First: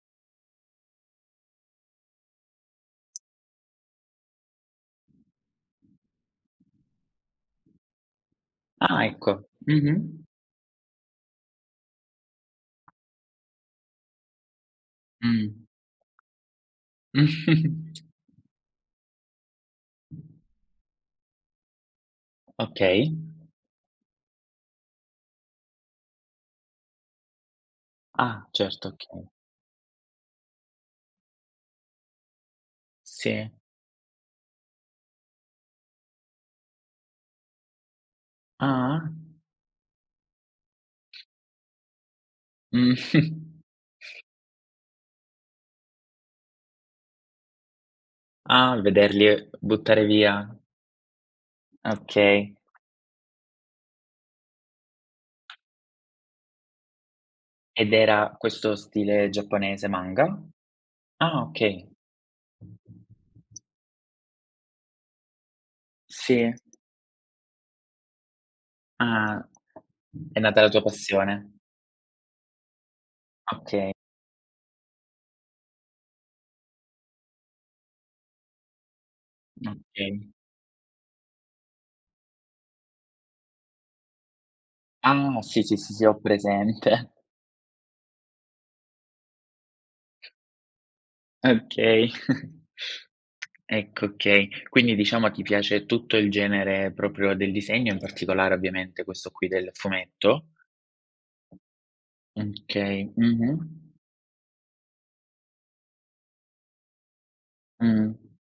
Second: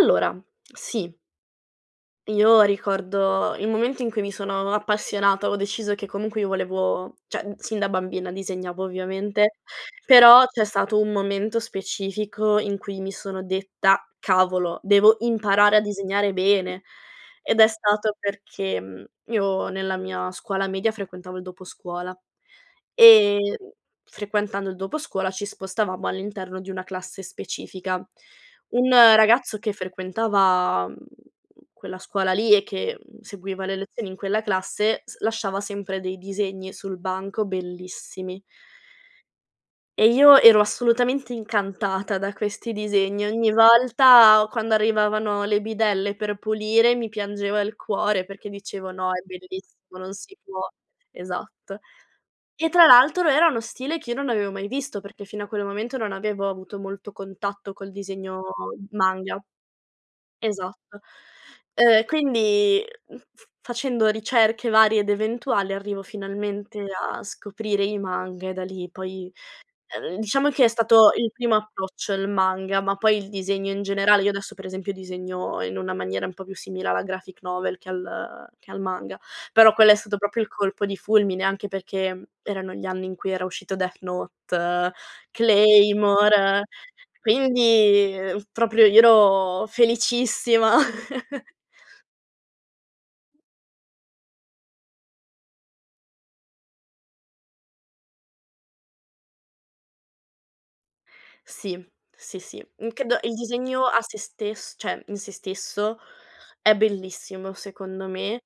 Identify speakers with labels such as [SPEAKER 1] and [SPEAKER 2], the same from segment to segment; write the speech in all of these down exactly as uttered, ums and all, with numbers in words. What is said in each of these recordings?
[SPEAKER 1] Allora, sì. Io ricordo il momento in cui mi sono appassionata, avevo deciso che comunque io volevo ceh, mhmm, sin da bambina disegnavo
[SPEAKER 2] Ah, ecco.
[SPEAKER 1] ovviamente,
[SPEAKER 2] Mh-mh.
[SPEAKER 1] però c'è stato un momento specifico in cui mi sono detta: "Cavolo, devo
[SPEAKER 2] Mh.
[SPEAKER 1] imparare a disegnare bene", ed è stato perché, mhmm, io nella mia scuola media frequentavo il doposcuola
[SPEAKER 2] Okay.
[SPEAKER 1] e, mhmm, frequentando il doposcuola ci spostavamo all'interno di una classe specifica.
[SPEAKER 2] Ah, certo.
[SPEAKER 1] Un
[SPEAKER 2] Okay.
[SPEAKER 1] ragazzo che frequentava, mhmm, quella scuola lì e che, mhmm,
[SPEAKER 2] Sì.
[SPEAKER 1] seguiva le lezioni in quella classe s lasciava sempre dei disegni sul banco, bellissimi.
[SPEAKER 2] Ah-ah.
[SPEAKER 1] E io ero assolutamente incantata da questi disegni. Ogni volta quando arrivavano le bidelle per pulire mi piangeva il cuore perché
[SPEAKER 2] Ah,
[SPEAKER 1] dicevo: "No, è
[SPEAKER 2] vederli e
[SPEAKER 1] bellissimo,
[SPEAKER 2] buttare
[SPEAKER 1] non si
[SPEAKER 2] via
[SPEAKER 1] può." Esatto.
[SPEAKER 2] Ah, okay.
[SPEAKER 1] E tra l'altro era uno stile che io non avevo mai visto, perché fino a quel momento non avevo avuto molto contatto col
[SPEAKER 2] Ed era
[SPEAKER 1] disegno
[SPEAKER 2] questo stile
[SPEAKER 1] manga.
[SPEAKER 2] giapponese manga?
[SPEAKER 1] Esatto.
[SPEAKER 2] Ah, okay.
[SPEAKER 1] Uhm, quindi, mhmm, f facendo ricerche varie ed eventuali arrivo
[SPEAKER 2] Sì.
[SPEAKER 1] finalmente a scoprire i manga e da lì poi,
[SPEAKER 2] Ah.
[SPEAKER 1] uhm,
[SPEAKER 2] È
[SPEAKER 1] diciamo
[SPEAKER 2] nata
[SPEAKER 1] che
[SPEAKER 2] la
[SPEAKER 1] è
[SPEAKER 2] tua
[SPEAKER 1] stato il
[SPEAKER 2] passione.
[SPEAKER 1] primo approccio il manga, ma poi il disegno in
[SPEAKER 2] Okay.
[SPEAKER 1] generale. Io adesso per esempio disegno in una maniera un po' più simile alla graphic novel che al che al manga, però quello è stato
[SPEAKER 2] Okay.
[SPEAKER 1] proprio il colpo di fulmine anche perché, mhmm, erano gli anni in cui era uscito Death Note,
[SPEAKER 2] Ah. Sì, sì, sì, sì, ho
[SPEAKER 1] Claymore,
[SPEAKER 2] presente.
[SPEAKER 1] quindi, ehm, proprio io ero felicissima.
[SPEAKER 2] Okay. Ecco, okay. Quindi diciamo a chi piace tutto il genere proprio del disegno, in particolare ovviamente questo qui del fumetto?
[SPEAKER 1] Sì, sì, sì. Mh,
[SPEAKER 2] Okay,
[SPEAKER 1] credo il disegno
[SPEAKER 2] mh-mh.
[SPEAKER 1] a se stess ceh, in se stesso, è bellissimo secondo
[SPEAKER 2] Mh-mh.
[SPEAKER 1] me.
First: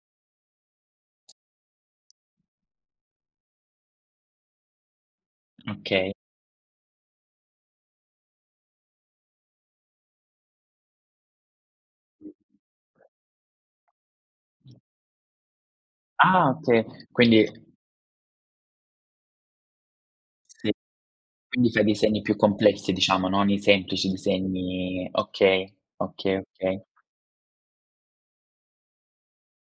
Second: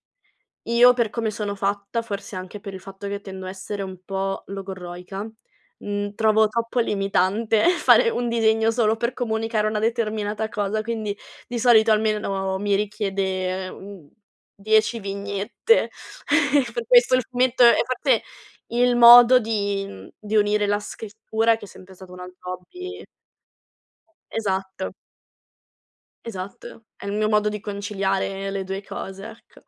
[SPEAKER 1] Io per come sono fatta, forse anche per il fatto che tendo a essere un po' logorroica,
[SPEAKER 2] Okay.
[SPEAKER 1] mhmm, trovo troppo limitante fare un disegno solo per comunicare una determinata cosa, quindi di solito almeno mi richiede, ehm, uhm, dieci vignette.
[SPEAKER 2] Ah okay,
[SPEAKER 1] Per questo il
[SPEAKER 2] quindi
[SPEAKER 1] fumetto è forse il modo di mhmm, di unire
[SPEAKER 2] Sì.
[SPEAKER 1] la scrittura, che è
[SPEAKER 2] Quindi fai
[SPEAKER 1] sempre stato un
[SPEAKER 2] disegni più
[SPEAKER 1] altro
[SPEAKER 2] complessi
[SPEAKER 1] hobby
[SPEAKER 2] diciamo, non i semplici
[SPEAKER 1] Esatto.
[SPEAKER 2] disegni Okay. Okay, okay.
[SPEAKER 1] Esatto, è il mio modo di conciliare le due cose, ecco.